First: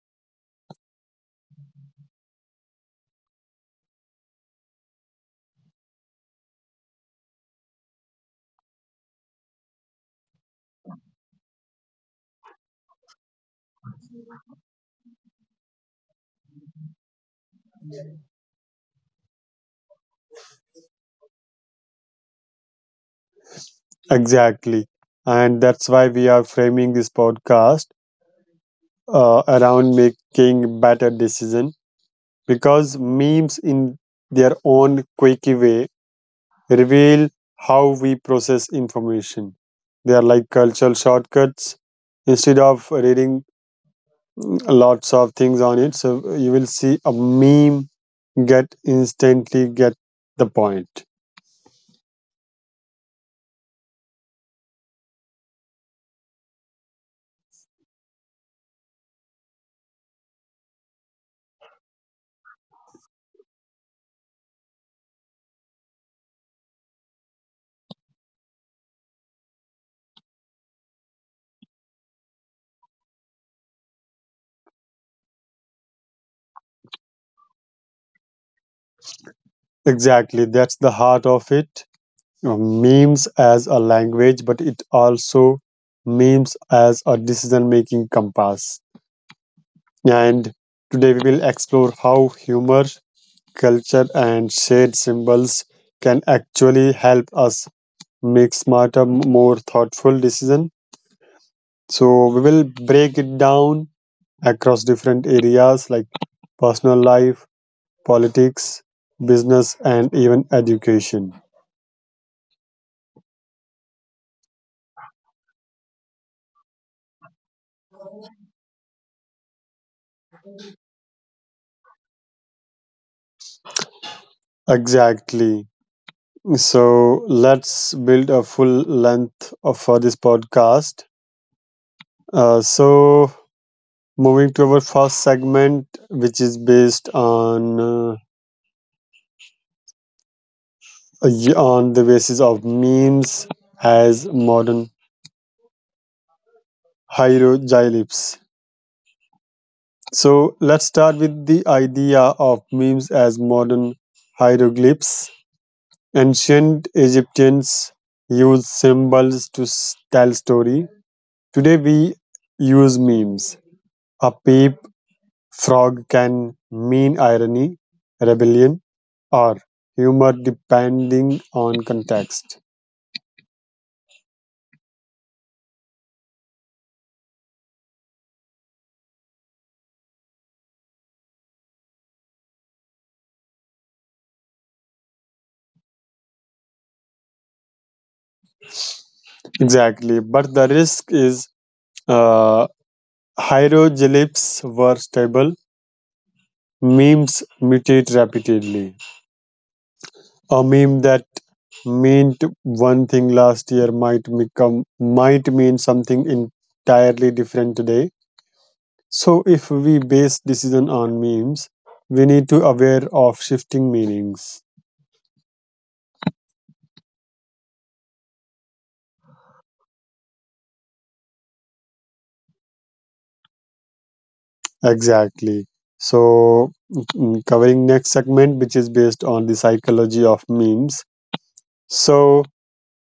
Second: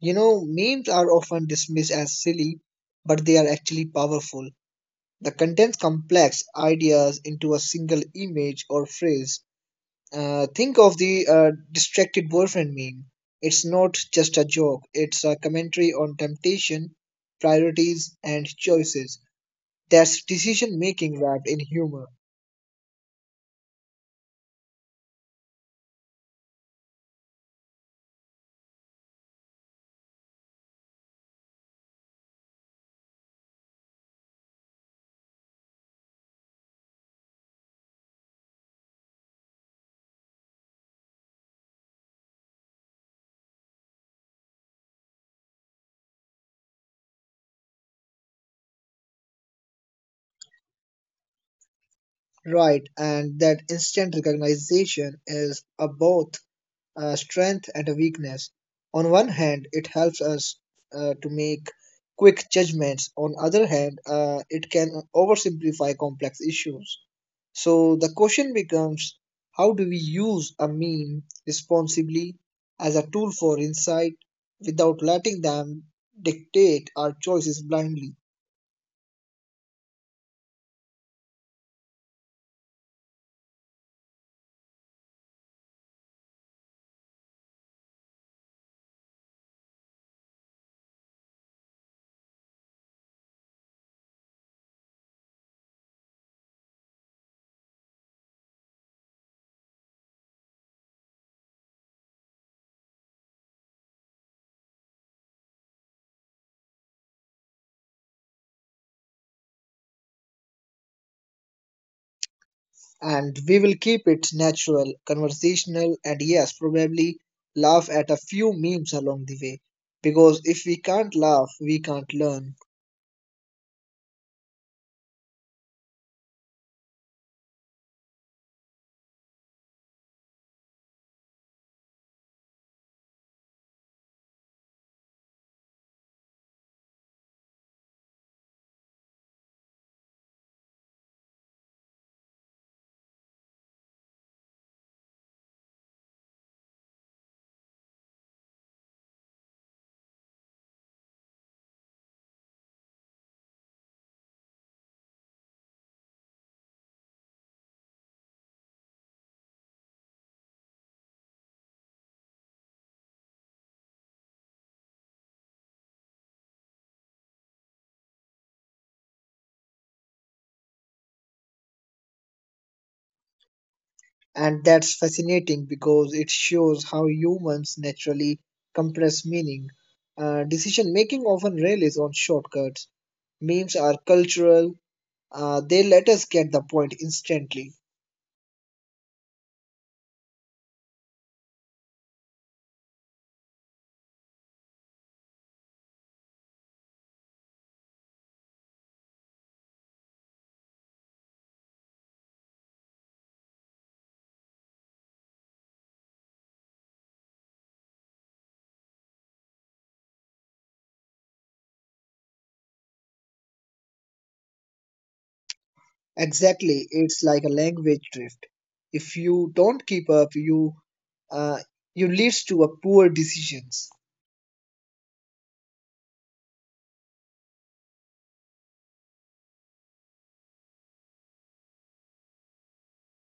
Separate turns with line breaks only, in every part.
You know, memes are often dismissed as silly, but they are actually powerful. The contains complex ideas into a single image or phrase. Think of the distracted boyfriend meme. It's not just a joke, it's a commentary on temptation, priorities, and choices. That's decision making wrapped in humor.
Exactly. And that's why we are framing this podcast around making better decision because memes in their own quirky way reveal how we process information. They are like cultural shortcuts. Instead of reading lots of things on it, so you will see a meme get instantly get the point.
Right, and that instant recognition is a both a strength and a weakness. On one hand, it helps us to make quick judgments. On other hand, it can oversimplify complex issues. So the question becomes how do we use a meme responsibly as a tool for insight without letting them dictate our choices blindly?
Exactly, that's the heart of it. Memes as a language, but it also memes as a decision making compass. And today we will explore how humor, culture, and shared symbols can actually help us make smarter, more thoughtful decision. So we will break it down across different areas like personal life, politics, business, and even education.
And we will keep it natural, conversational, and yes, probably laugh at a few memes along the way. Because if we can't laugh, we can't learn.
Exactly. So let's build a full length of, for this podcast. So moving to our first segment, which is based on on the basis of memes as modern hieroglyphs. So let's start with the idea of memes as modern hieroglyphs. Ancient Egyptians used symbols to tell story. Today we use memes. A peep frog can mean irony, rebellion, or humor depending on context.
And that's fascinating because it shows how humans naturally compress meaning. Decision making often relies on shortcuts. Memes are cultural, they let us get the point instantly.
Exactly, but the risk is uh, hieroglyphs were stable. Memes mutate rapidly. A meme that meant one thing last year might mean something entirely different today. So if we base decision on memes, we need to aware of shifting meanings.
Exactly, it's like a language drift. If you don't keep up, you uh, you leads to a poor decisions
Exactly. So covering next segment which is based on the psychology of memes. So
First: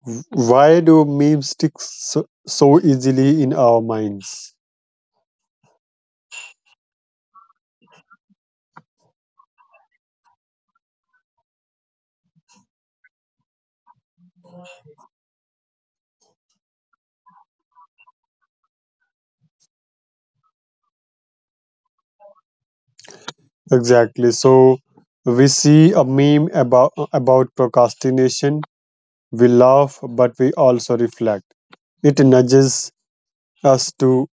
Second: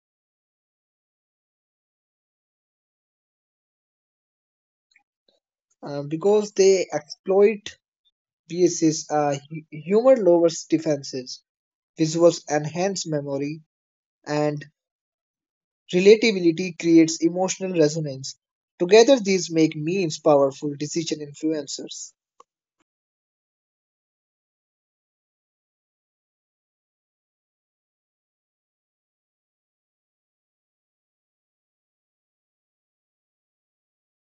why do memes stick so easily in our minds?
because they exploit BS's humor lowers defenses, visuals enhance memory, and relatability creates emotional resonance. Together, these make memes powerful decision influencers.
Exactly. So we see a meme about procrastination. We laugh, but we also reflect. It nudges us to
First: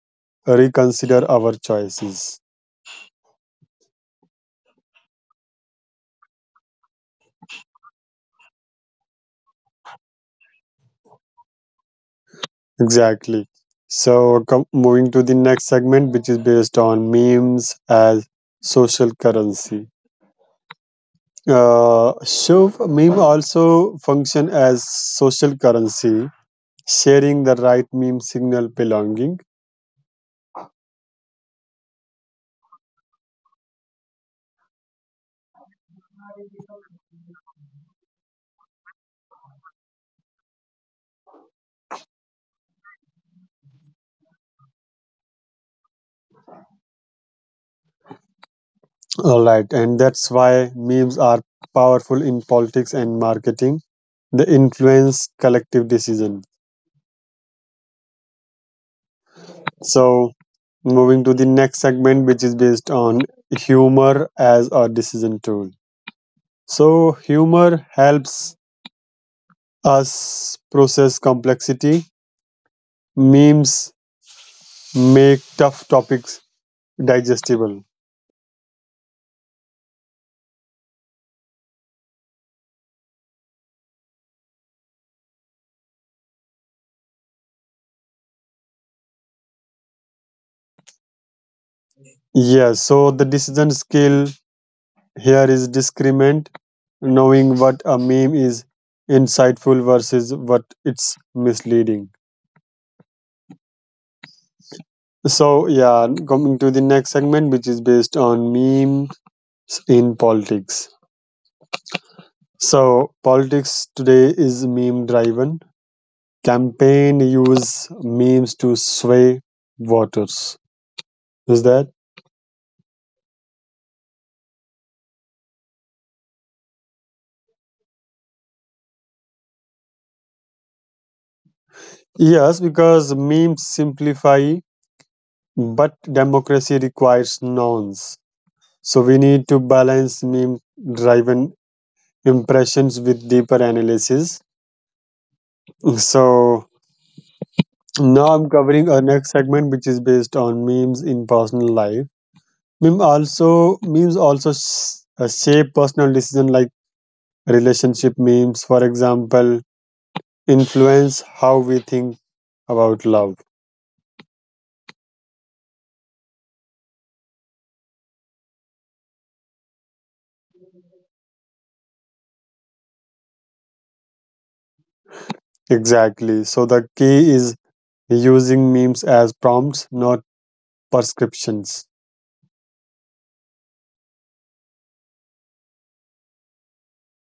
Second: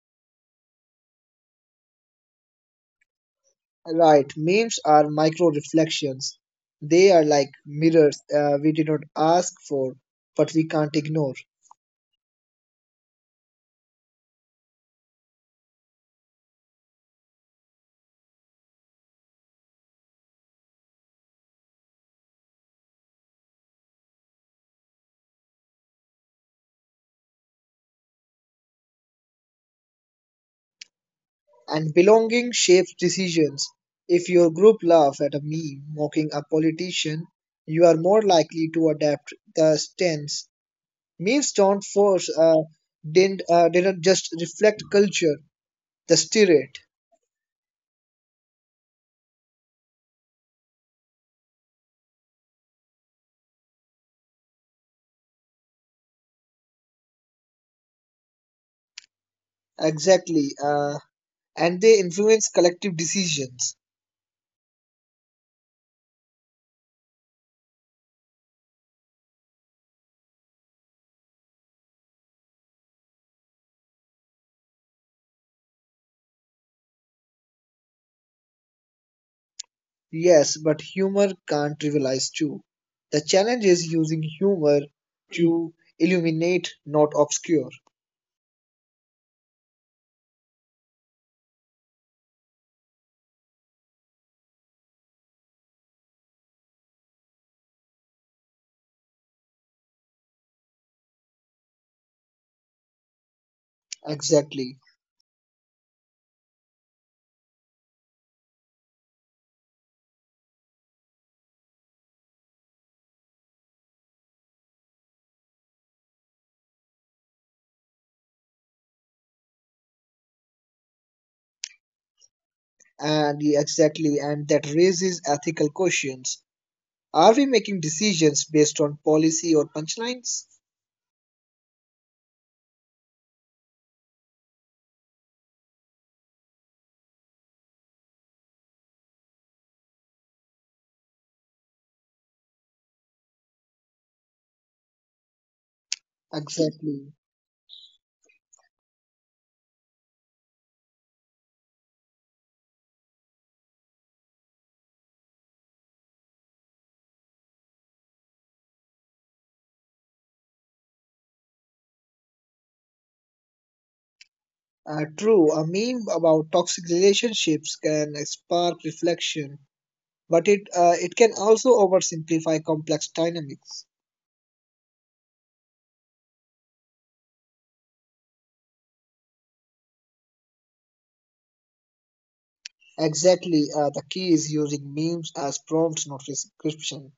reconsider our choices.
Right, memes are micro reflections. They are like mirrors we did not ask for, but we can't ignore.
Exactly. So moving to the next segment, which is based on memes as social currency. So meme also function as social currency, sharing the right meme signal belonging.
And belonging shapes decisions. If your group laughs at a meme mocking a politician, you are more likely to adapt the stance. Memes don't force, didn't just reflect culture, the spirit.
All right, and that's why memes are powerful in politics and marketing. They influence collective decision. So,
Exactly.
moving to the
And
next
they
segment, which
influence
is
collective
based on
decisions.
humor as a decision tool. So, humor helps us process complexity. Memes make tough topics digestible.
Yes, but humor can't trivialize too. The challenge is using humor to illuminate, not obscure.
Yes. So the decision skill here is discernment, knowing what a meme is insightful versus what it's misleading.
Exactly.
So, yeah, coming to the next segment, which is based on memes in politics. So, politics today is meme driven. Campaign use memes to sway voters. Is that?
And yeah, exactly, and that raises ethical questions. Are we making decisions based on policy or punchlines?
Yes, because memes simplify, but democracy requires nouns. So, we need to balance meme driven impressions with deeper analysis. So
Exactly.
now I'm covering our next segment, which is based on memes in personal life. Memes also shape personal decision like relationship memes, for example, influence how we think about love.
True, a meme about toxic relationships can spark reflection, but it can also oversimplify complex dynamics.
Exactly. So the key is using memes as prompts, not prescriptions.
Exactly, the key is using memes as prompts, not prescription.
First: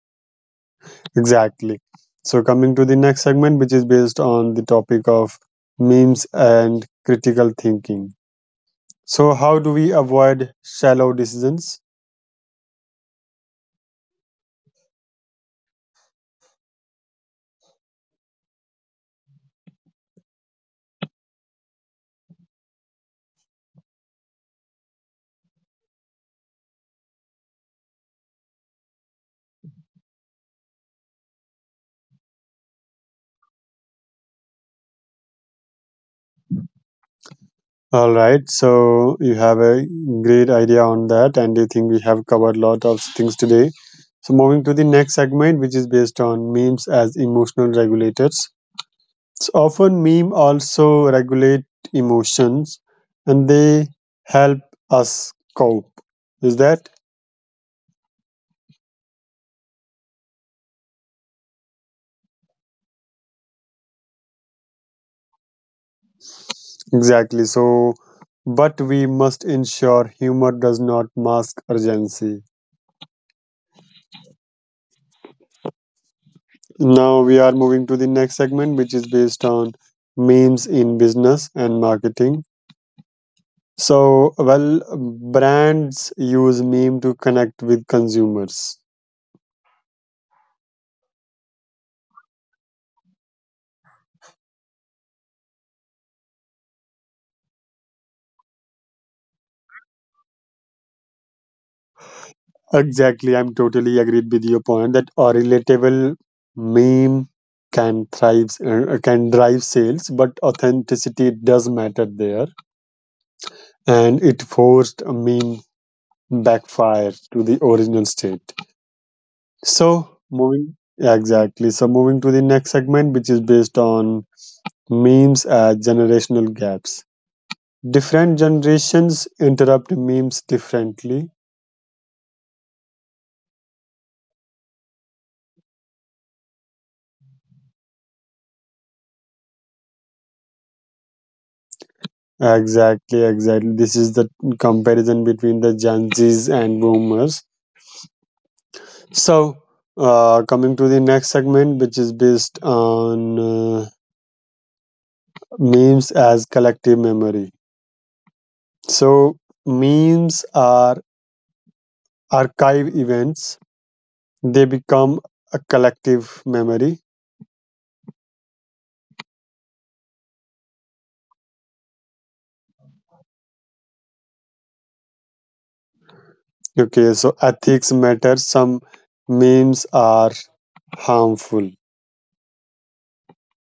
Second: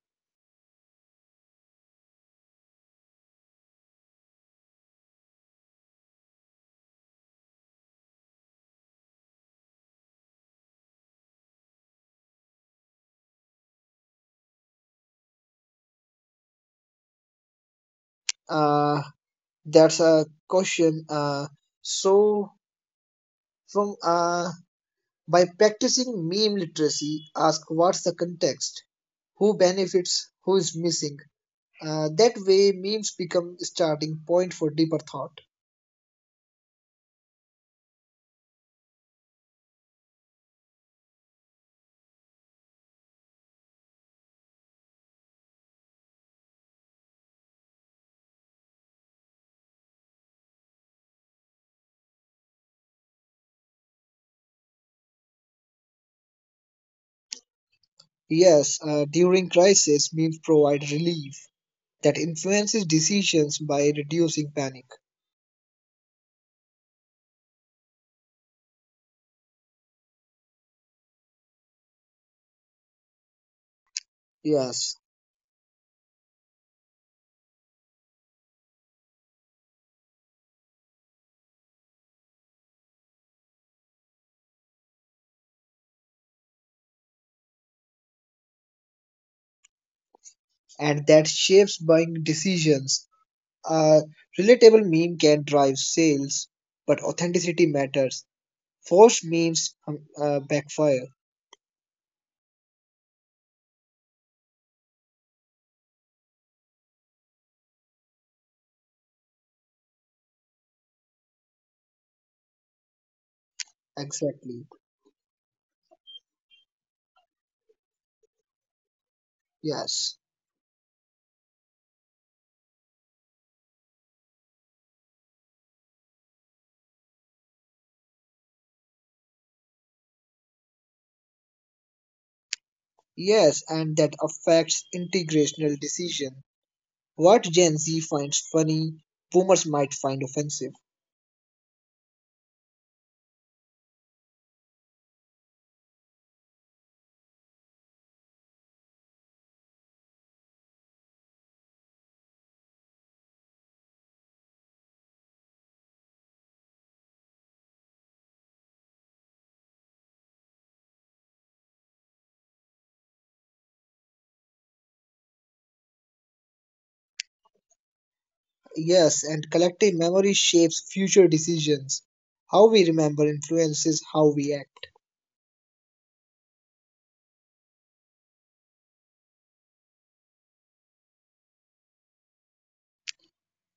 Exactly. So, coming to the next segment, which is based on the topic of memes and critical thinking. So, how do we avoid shallow decisions?
Uh, that's a question. So from By practicing meme literacy, ask what's the context, who benefits, who is missing. That way, memes become starting point for deeper thought.
All right. So, you have a great idea on that, and I think we have covered a lot of things today. So, moving to the next segment, which is based on memes as emotional regulators. So, often meme also regulate emotions, and they help us cope. Is that?
Yes, during crisis, memes provide relief that influences decisions by reducing panic.
Exactly. So, but we must ensure humor does not mask urgency.
Yes,
Now we are moving to the next segment, which is based on memes in business and marketing. So, well, brands use meme to connect with consumers.
and that shapes buying decisions. A relatable meme can drive sales, but authenticity matters. Forced memes backfire.
Exactly. I'm totally agreed with your point that a relatable meme can thrive, can drive sales, but authenticity does matter there. And it
Exactly.
forced a meme backfire to the original state.
Yes.
So moving yeah, exactly. So moving to the next segment, which is based on memes as generational gaps. Different generations interrupt memes differently.
Yes, and that affects integrational decision. What Gen Z finds funny, boomers might find offensive.
Exactly. This is the comparison between the Gen Zs and Boomers. So, coming to the next segment, which is based on memes as collective memory. So, memes are archive events. They become a collective memory.
Yes, and collective memory shapes future decisions. How we remember influences how we act.
Okay, so ethics matter. Some memes are harmful.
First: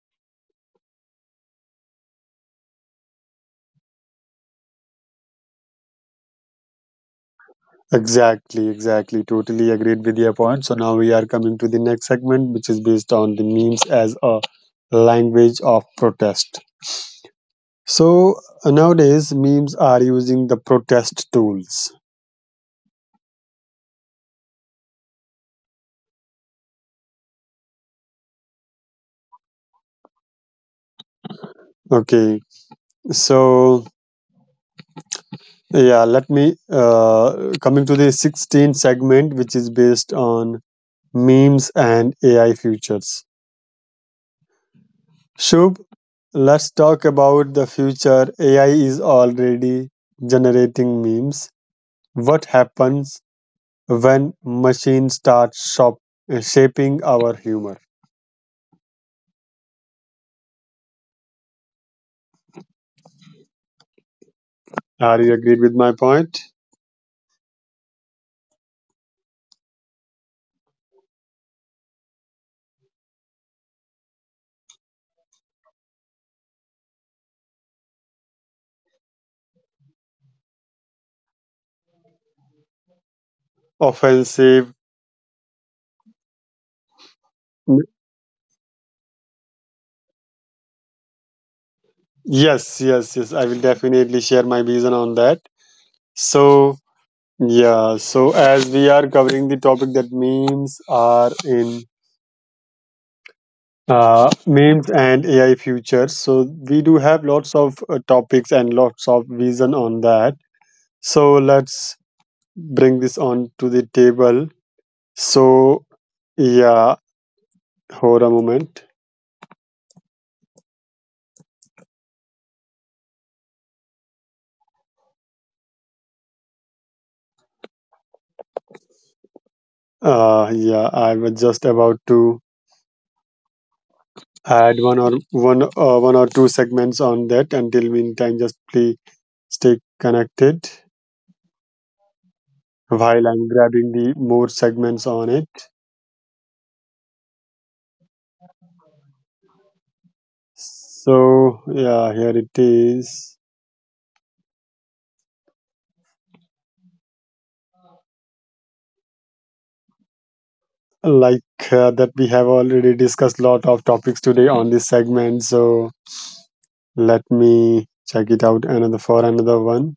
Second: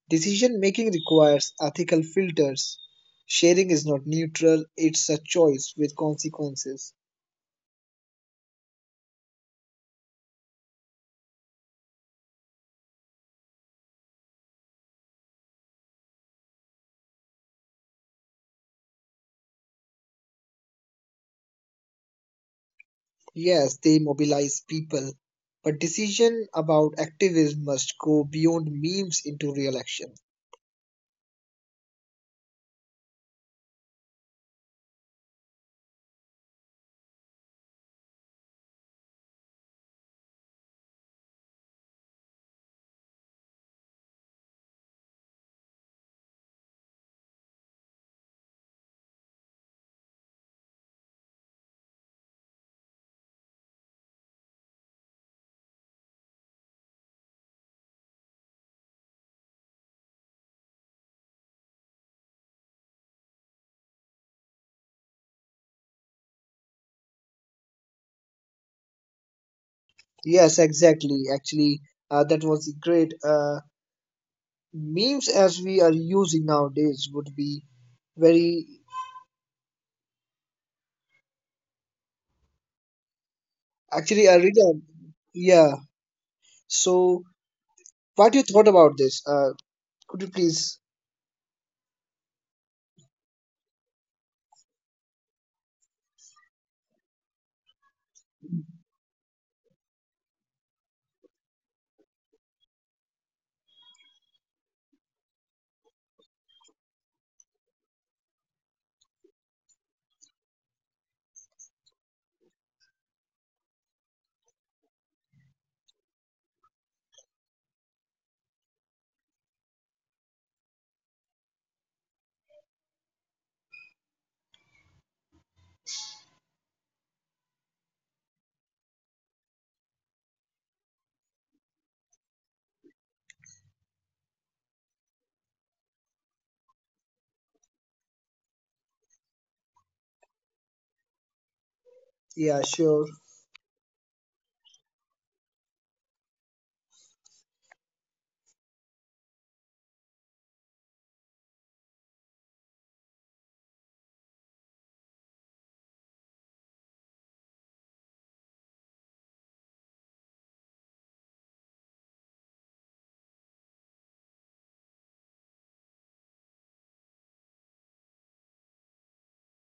Decision making requires ethical filters. Sharing is not neutral, it's a choice with consequences.
Exactly. Totally agreed with your point. So now we are coming to the next segment, which is based on the memes as a language of protest. So nowadays, memes are using the protest tools.
Yes, they mobilize people, but decision about activism must go beyond memes into real action.
Okay, so yeah, let me coming to the 16th segment, which is based on memes and AI futures. Shubh, let's talk about the future. AI is already generating memes. What happens when machines shaping our humor? Are you agreed with my point?
Yes, exactly. Actually, that was the great memes as we are using nowadays would be very actually a
Offensive.
rhythm. Yeah. So, what you thought about this? Could you please?
Yes. I will definitely share my vision on that. So, yeah, so as we are covering the topic that memes are in memes and AI futures. So we do have lots of topics and lots of vision on that. So let's bring this on to the table. So yeah, hold a moment. Yeah, I was just about to add one or two segments on that. Until meantime, just please stay connected
Yeah,
while
sure.
I'm grabbing the more segments on it. So yeah, here it is. Like that we have already discussed lot of topics today on this segment, so let me check it out another for another one.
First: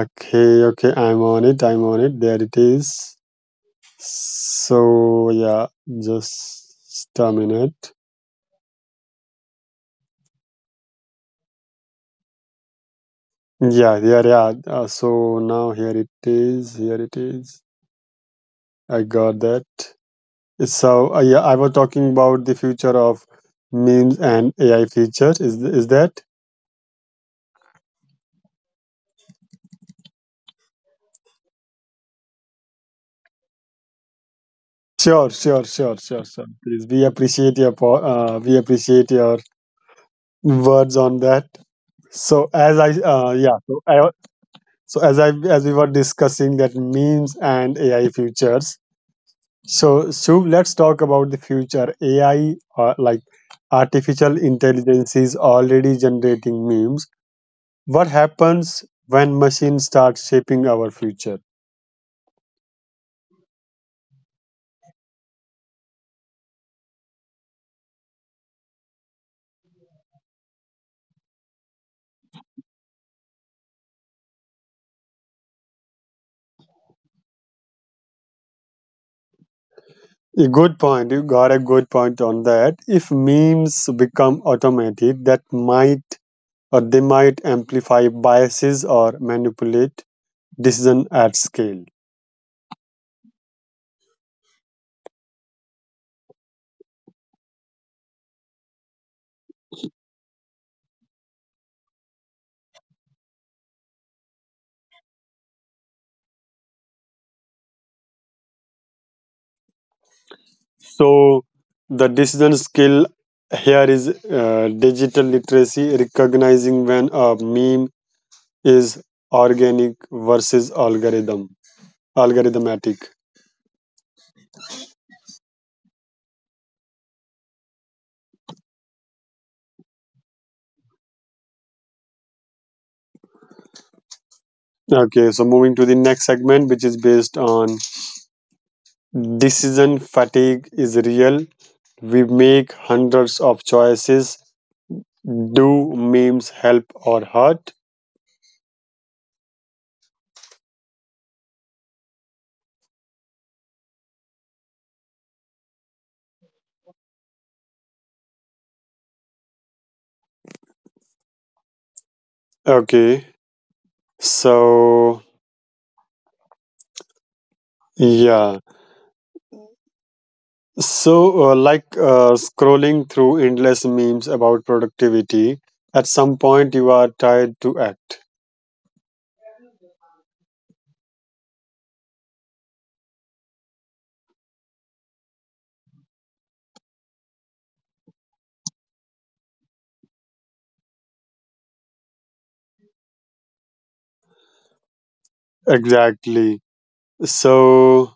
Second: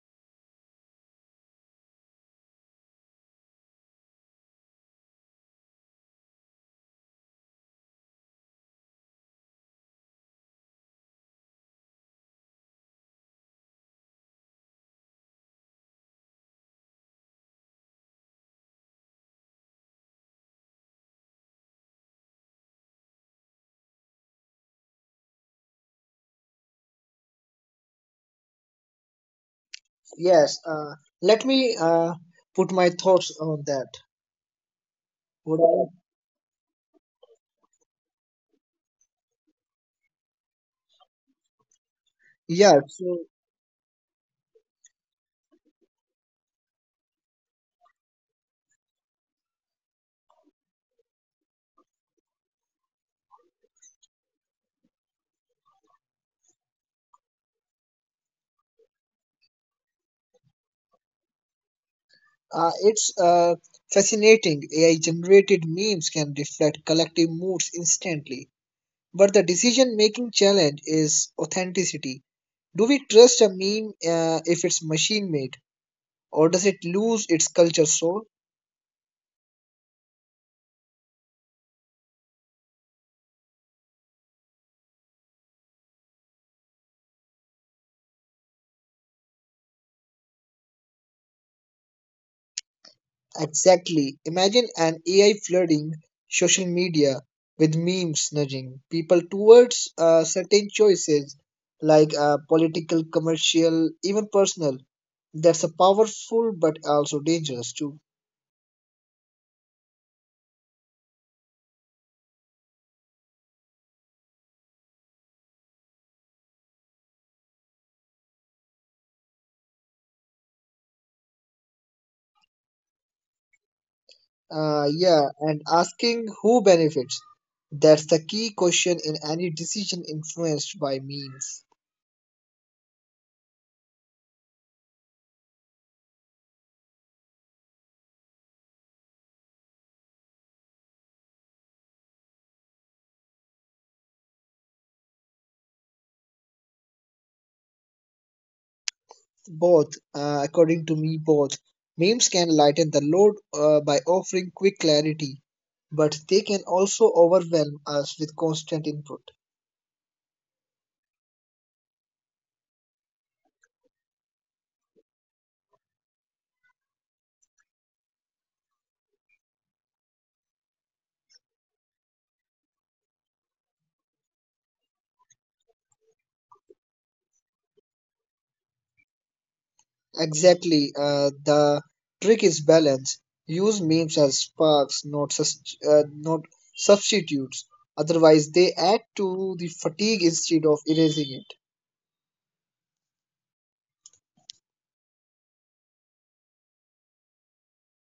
Okay, I'm on it. There it is. So yeah, just a minute. Yeah. So now here it is. I got that. So yeah, I was talking about the future of memes and ai features, is that?
Yes. Let me put my thoughts on that.
Sure, sure,
Would
sure,
I?
sure, sure. Please, we appreciate your we appreciate your words on that. So as I
Yeah. So,
yeah, so as we were discussing that memes and AI futures. So Shubh, let's talk about the future. AI uh, like artificial intelligence is already generating memes. What happens when machines start shaping our future?
uh, it's fascinating. AI-generated memes can reflect collective moods instantly, but the decision-making challenge is authenticity. Do we trust a meme if it's machine made, or does it lose its culture soul?
A good point. You got a good point on that. If memes become automated, that might or they might amplify biases or manipulate decision at scale.
Exactly. Imagine an AI flooding social media with memes nudging people towards certain choices like political, commercial, even personal. That's a powerful but also dangerous too.
So the decision skill here is digital literacy, recognizing when a meme is organic versus algorithmatic.
Yeah, and asking who benefits. That's the key question in any decision influenced by memes.
Okay, so moving to the next segment, which is based on decision fatigue is real. We make hundreds of choices. Do memes help or hurt?
Both, according to me, both. Memes can lighten the load by offering quick clarity, but they can also overwhelm us with constant input.
Okay, so yeah, so scrolling through endless memes about productivity, at some point you are tired to act.
Exactly, the trick is balance. Use memes as sparks, not substitutes. Otherwise, they add to the fatigue instead of erasing it.
Exactly. So,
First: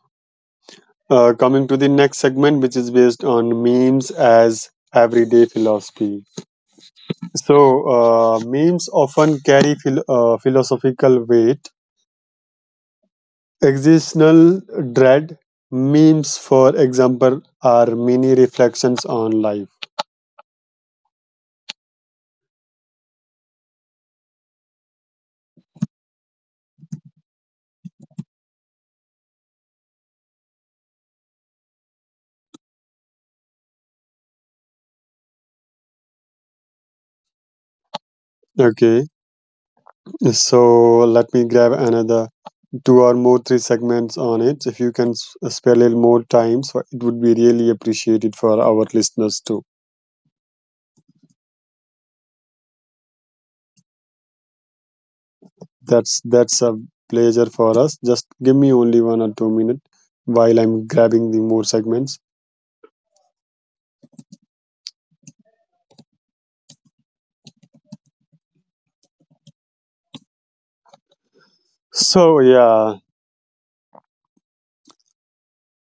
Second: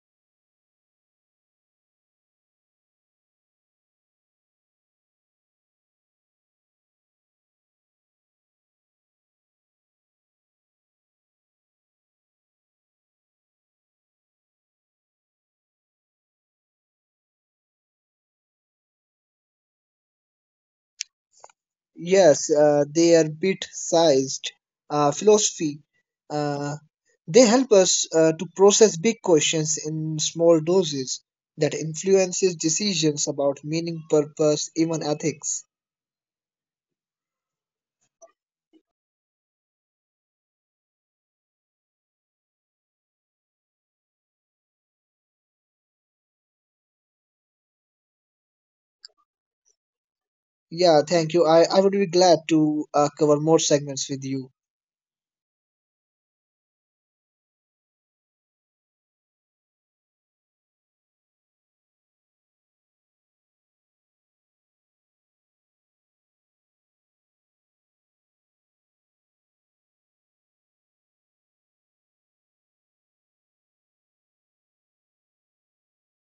coming to the next segment, which is based on memes as everyday philosophy. So, memes often carry philosophical weight. Existential dread memes, for example, are mini reflections on life.
Yes, they are bit-sized philosophy. Uh, They help us to process big questions in small doses that influences decisions about meaning, purpose, even ethics.
Okay, so let me grab another two or more three segments on it. If you can spare a little more time, so it would be really appreciated for our listeners too.
Yeah, thank you. I would be glad to cover more segments with you.
That's a pleasure for us. Just give me only 1 or 2 minutes while I'm grabbing the more segments. So yeah,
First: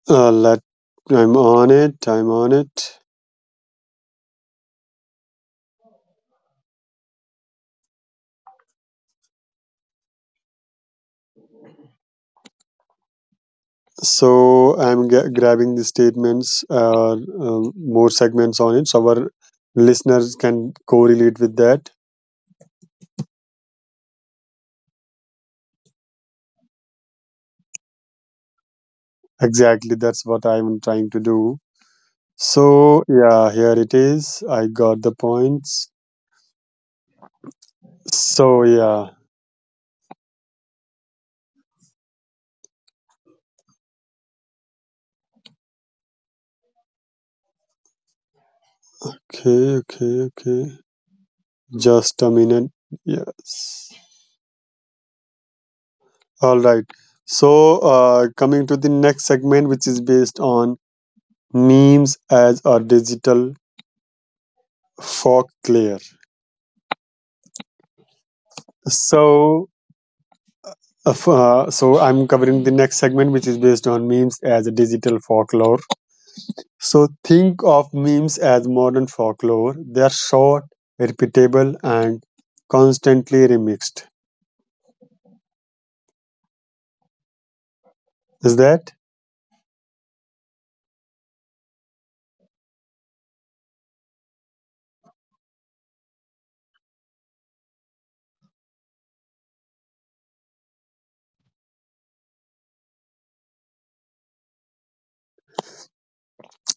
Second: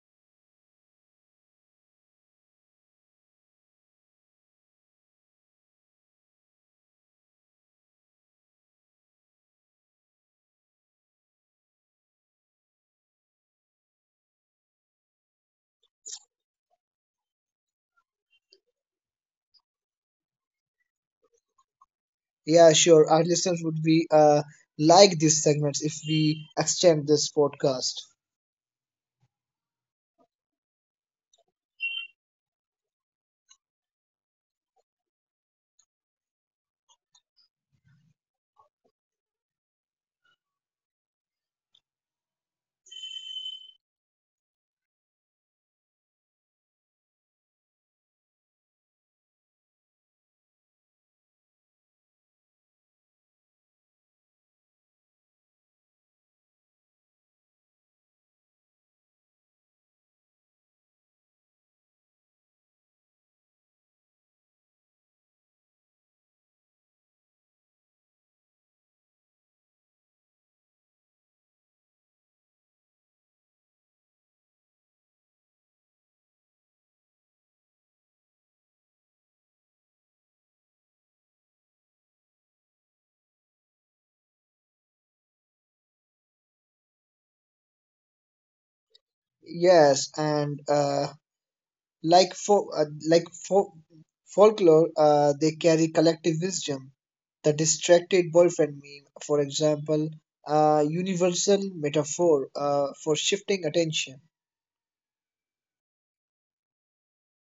let I'm on it. So I'm grabbing the statements, more segments on it, so our listeners can correlate with that.
Yeah, sure. Our listeners would be like these segments if we extend this podcast.
Exactly, that's what I'm trying to do. So yeah, here it is. I got the points. So yeah, Okay. Just a minute. Yes. All right. So coming to the next segment, which is based on memes as a digital folklore. So so I'm covering the next segment, which is based on memes as a digital folklore. So think of memes as modern folklore. They are short, repeatable, and constantly remixed. Is that
Yes, and like folklore, they carry collective wisdom. The distracted boyfriend meme, for example, a universal metaphor for shifting attention.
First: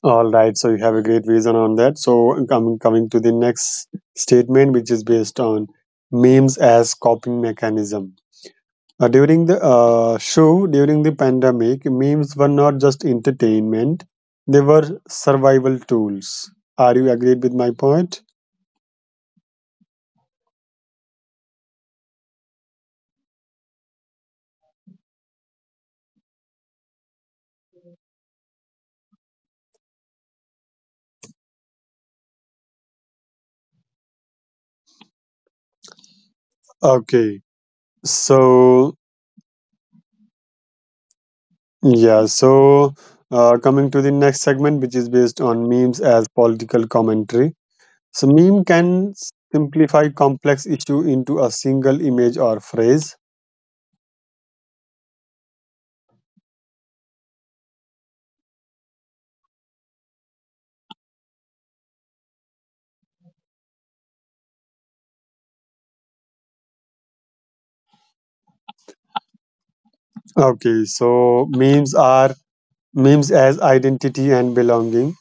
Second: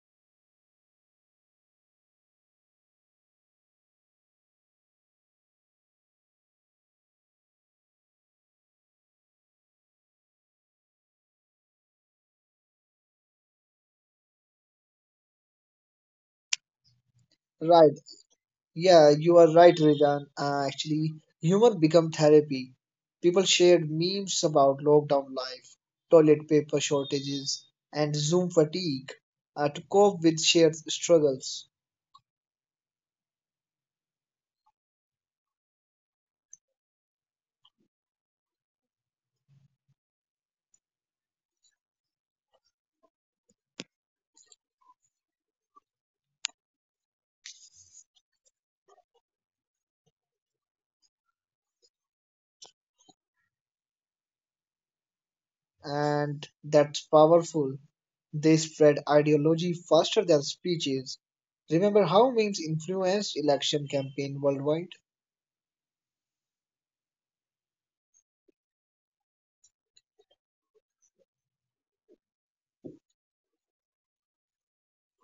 all right? So you have a great reason on that. So I'm coming to the next statement, which is based on memes as coping mechanism. During the pandemic, memes were not just entertainment; they were survival tools. Are you agreed with my
Right.
point?
Yeah, you are right, Rejan. Actually, humor become therapy. People shared memes about lockdown life, toilet paper shortages, and Zoom fatigue to cope with shared struggles,
Okay. So yeah. So coming to the next segment, which is based on memes as political commentary. So meme can simplify complex issue into a single image or phrase.
and that's powerful. They spread ideology faster than speeches. Remember how memes influenced election campaign worldwide?
Okay. So memes as identity and belonging.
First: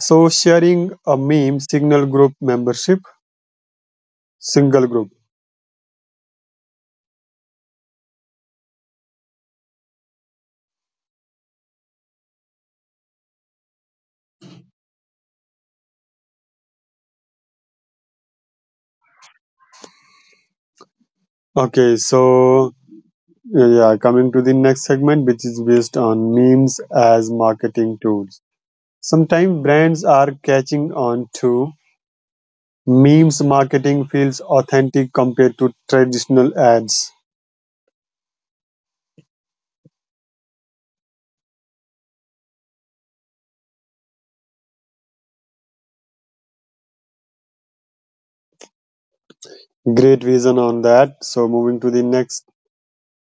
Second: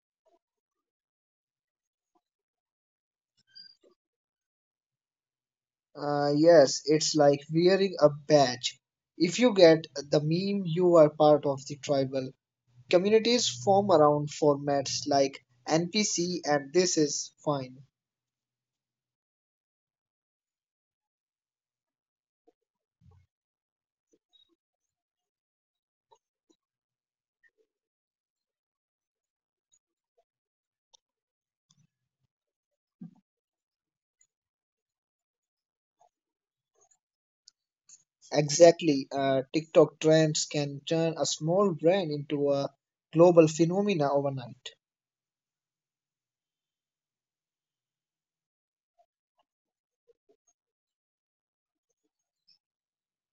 So sharing a meme signal group membership, single group.
Yes, it's like wearing a badge. If you get the meme, you are part of the tribal. Communities form around formats like NPC and This Is Fine.
Okay, so yeah, coming to the next segment, which is based on memes as marketing tools. Sometimes brands are catching on to memes marketing feels authentic compared to traditional ads.
Exactly, TikTok trends can turn a small brand into a global phenomena overnight.
Great vision on that. So moving to the next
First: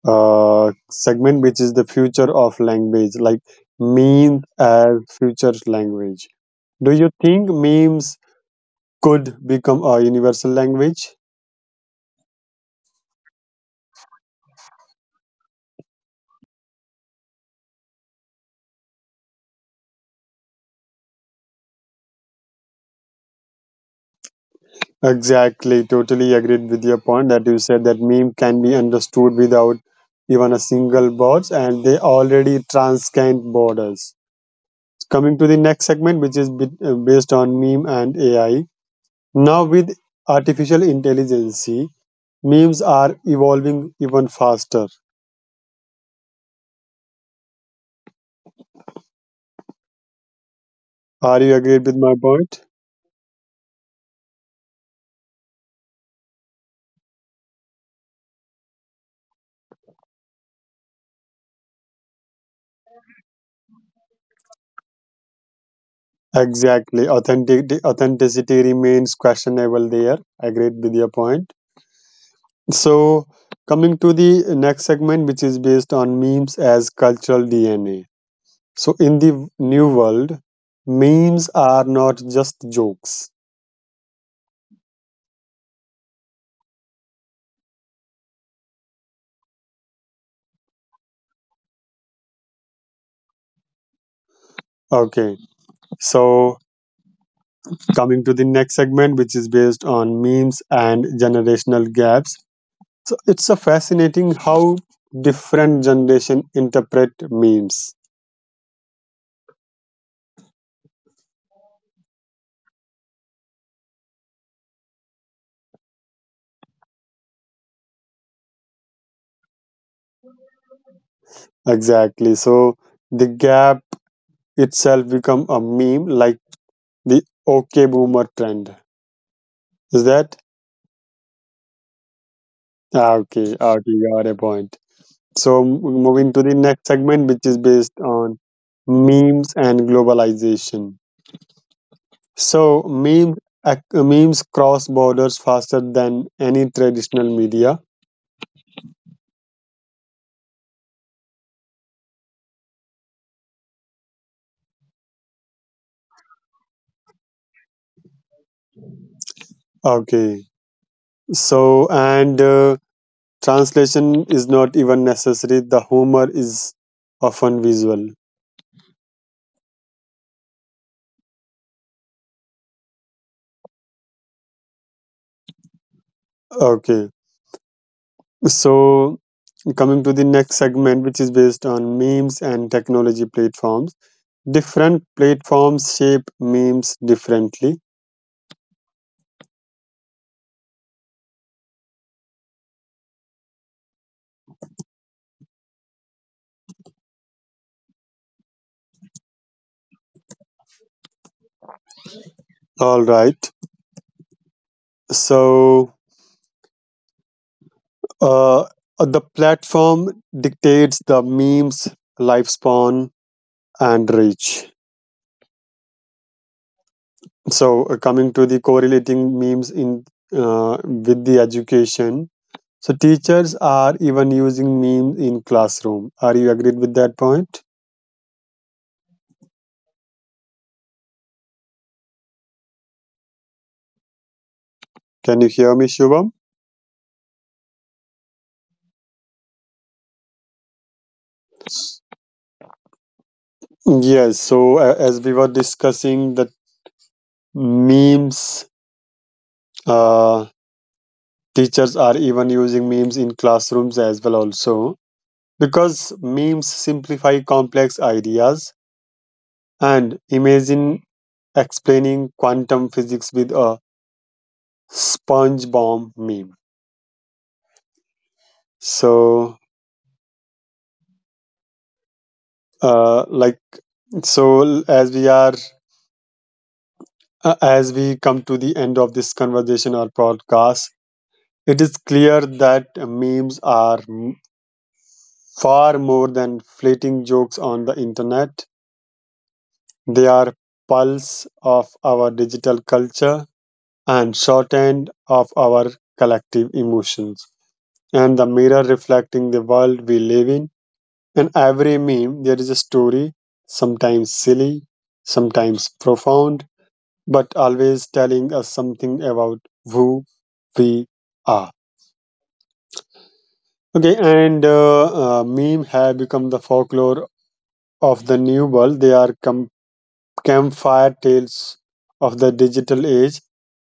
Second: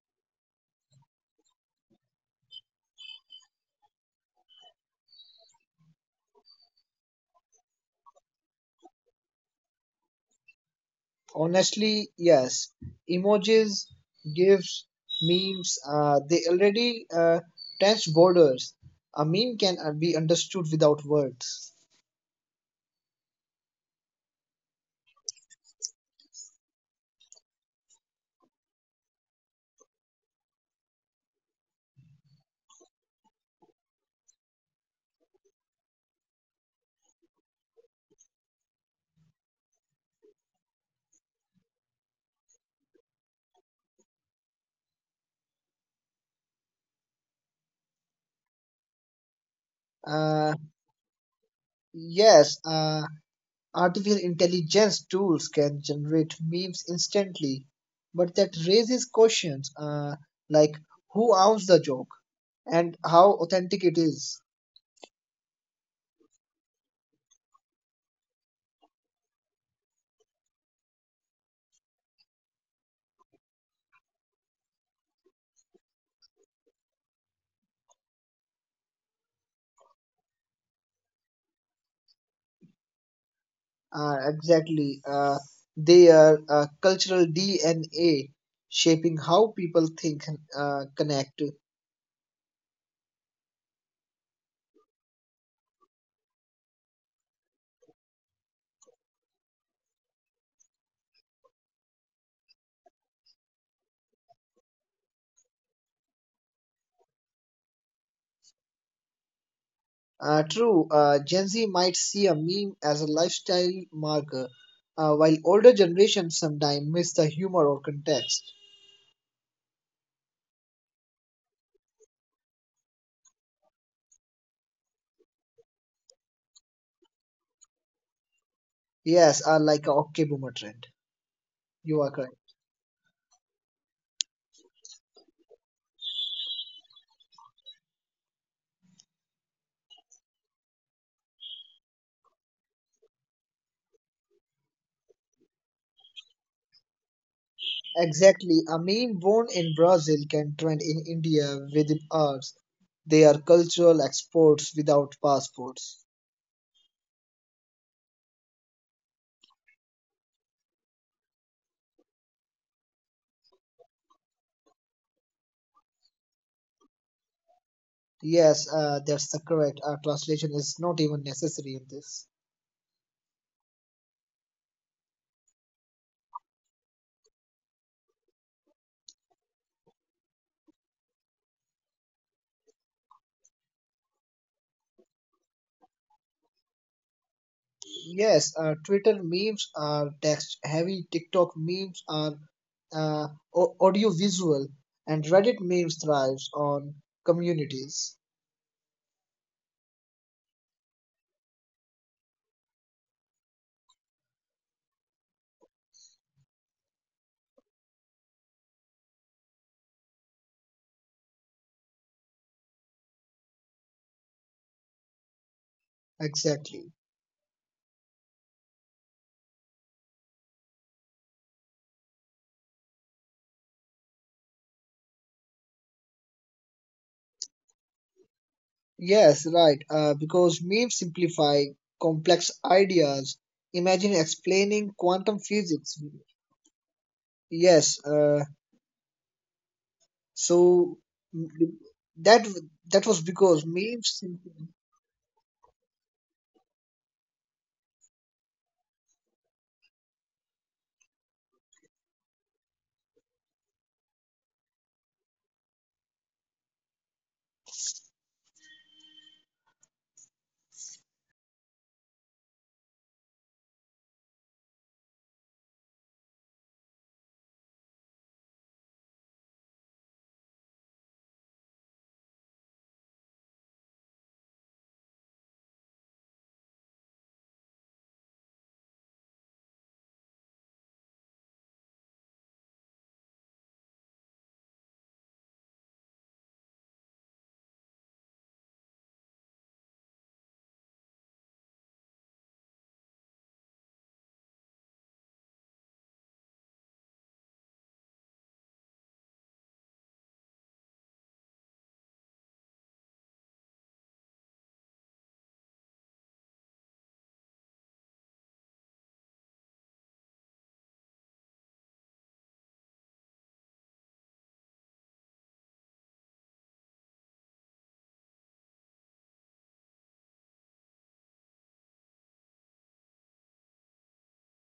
segment, which is the future of language, like memes as future language. Do you think memes could become a universal language?
Honestly, yes. Emojis, GIFs, memes, they already touch borders. A meme can be understood without words.
Exactly, totally agreed with your point that you said that meme can be understood without even a single words, and they already transcend borders. Coming to the next segment, which is based on meme and AI. Now, with artificial intelligence, memes are evolving even faster. Are
Uh,
you agreed with my point?
yes, artificial intelligence tools can generate memes instantly, but that raises questions like who owns the joke and how authentic it is.
Exactly, authentic authenticity remains questionable there. Agreed with your point. So, coming to the next segment, which is based on memes as cultural DNA. So, in the new world, memes are not just jokes.
Exactly. They are cultural DNA shaping how people think and connect.
Okay. So, coming to the next segment, which is based on memes and generational gaps. So, it's a fascinating how different generation interpret memes.
True, Gen Z might see a meme as a lifestyle marker, while older generations sometimes miss the humor or context.
Exactly. So, the gap itself become a meme, like the OK boomer trend.
Yes, like a
Is
okay
that
boomer trend. You are correct.
Okay, okay, you got a point. So moving to the next segment, which is based on memes and globalization. So memes memes cross borders faster than any traditional media.
Exactly. A meme born in Brazil can trend in India within hours. They are cultural exports without passports.
Okay, so and translation is not even necessary. The humor is often visual.
Yes, that's the correct. Translation is not even necessary in this.
Okay, so coming to the next segment, which is based on memes and technology platforms. Different platforms shape memes differently.
Yes, Twitter memes are text heavy, TikTok memes are uh, audio visual, and Reddit memes thrives on communities.
All right. So uh, the platform dictates the memes lifespan and reach.
Exactly.
So coming to the correlating memes in with the education. So teachers are even using memes in classroom. Are you agreed with that point?
Yes, right. Because memes simplify complex ideas. Imagine explaining quantum physics.
Can you hear me, Shubham?
Yes, so mm, that that was because memes.
Yes. So as we were discussing the memes. Uh, Teachers are even using memes in classrooms as well also, because memes simplify complex ideas and imagine explaining quantum physics with a sponge bomb meme. So like as we are as we come to the end of this conversation or podcast, it is clear that memes are far more than fleeting jokes on the internet. They are pulse of our digital culture and shorthand of our collective emotions, and the mirror reflecting the world we live in. In every meme, there is a story, sometimes silly, sometimes profound, but always telling us something about who we are. Okay, and meme have become the folklore of the new world. They are campfire tales of the digital age,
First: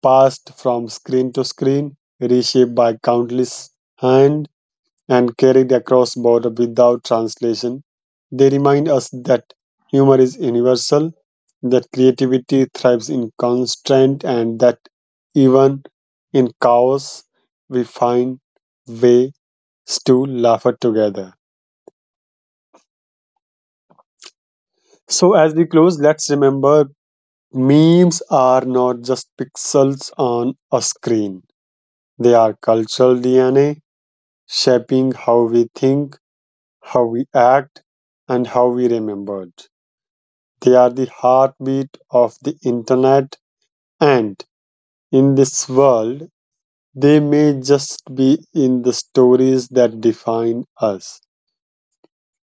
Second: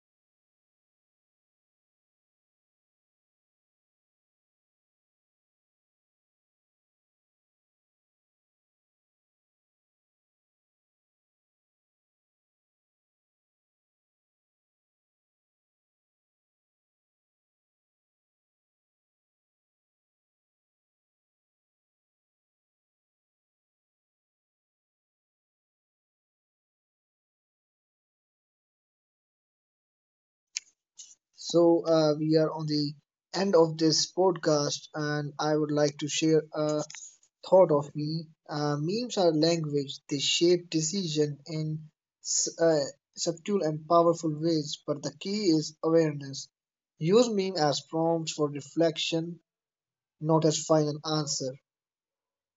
passed from screen to screen, reshaped by countless hands and carried across border without translation. They remind us that humor is universal, that creativity thrives in constraint, and that even in chaos, we find ways to laugh together. So, as we close, let's remember, memes are not just pixels on a screen.
So,
They
we are
are
on the
cultural
end of
DNA,
this podcast,
shaping
and
how
I
we
would like to
think,
share a
how we
thought
act,
of me.
and how we
Memes are
remember.
language, they shape
They are the
decision in
heartbeat of
s-
the
uh,
internet,
subtle and powerful
and
ways, but the
in
key
this
is
world,
awareness.
they
Use meme
may
as
just
prompts
be
for
in the
reflection,
stories that
not as
define
final
us.
answer.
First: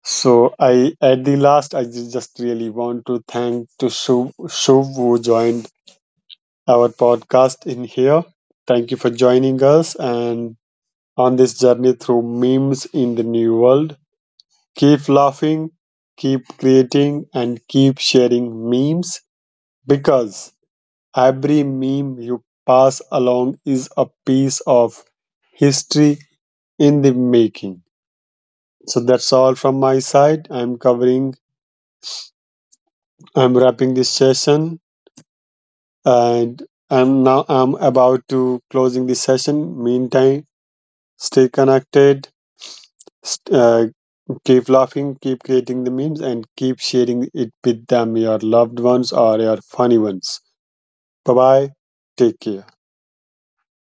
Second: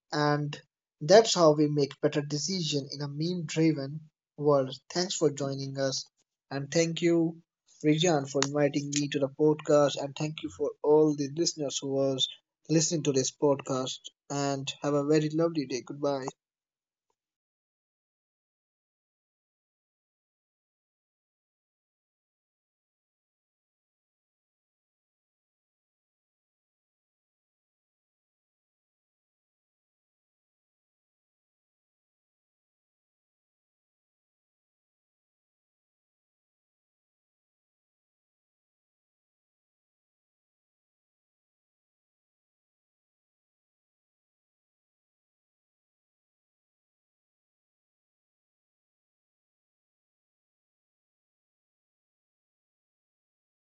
So
And
I at
that's
the
how we
last I
make better
just really
decisions in
want
a
to
meme
thank to
driven world.
Shuv
Thanks
who
for
joined
joining us. And
our
thank you,
podcast in here.
Rijan, for inviting
Thank you for
me to the
joining us
podcast. And
and
thank you for all
on
the
this journey
listeners who
through
was
memes in
listening
the
to this
new world.
podcast. And have
Keep
a very
laughing,
lovely day. Goodbye.
keep creating, and keep sharing memes, because every meme you pass along is a piece of history in the making. So that's all from my side. I'm wrapping this session, and I'm about to closing the session. Meantime, stay connected, st- uh, keep laughing, keep creating the memes, and keep sharing it with them, your loved ones or your funny ones. Bye bye. Take care.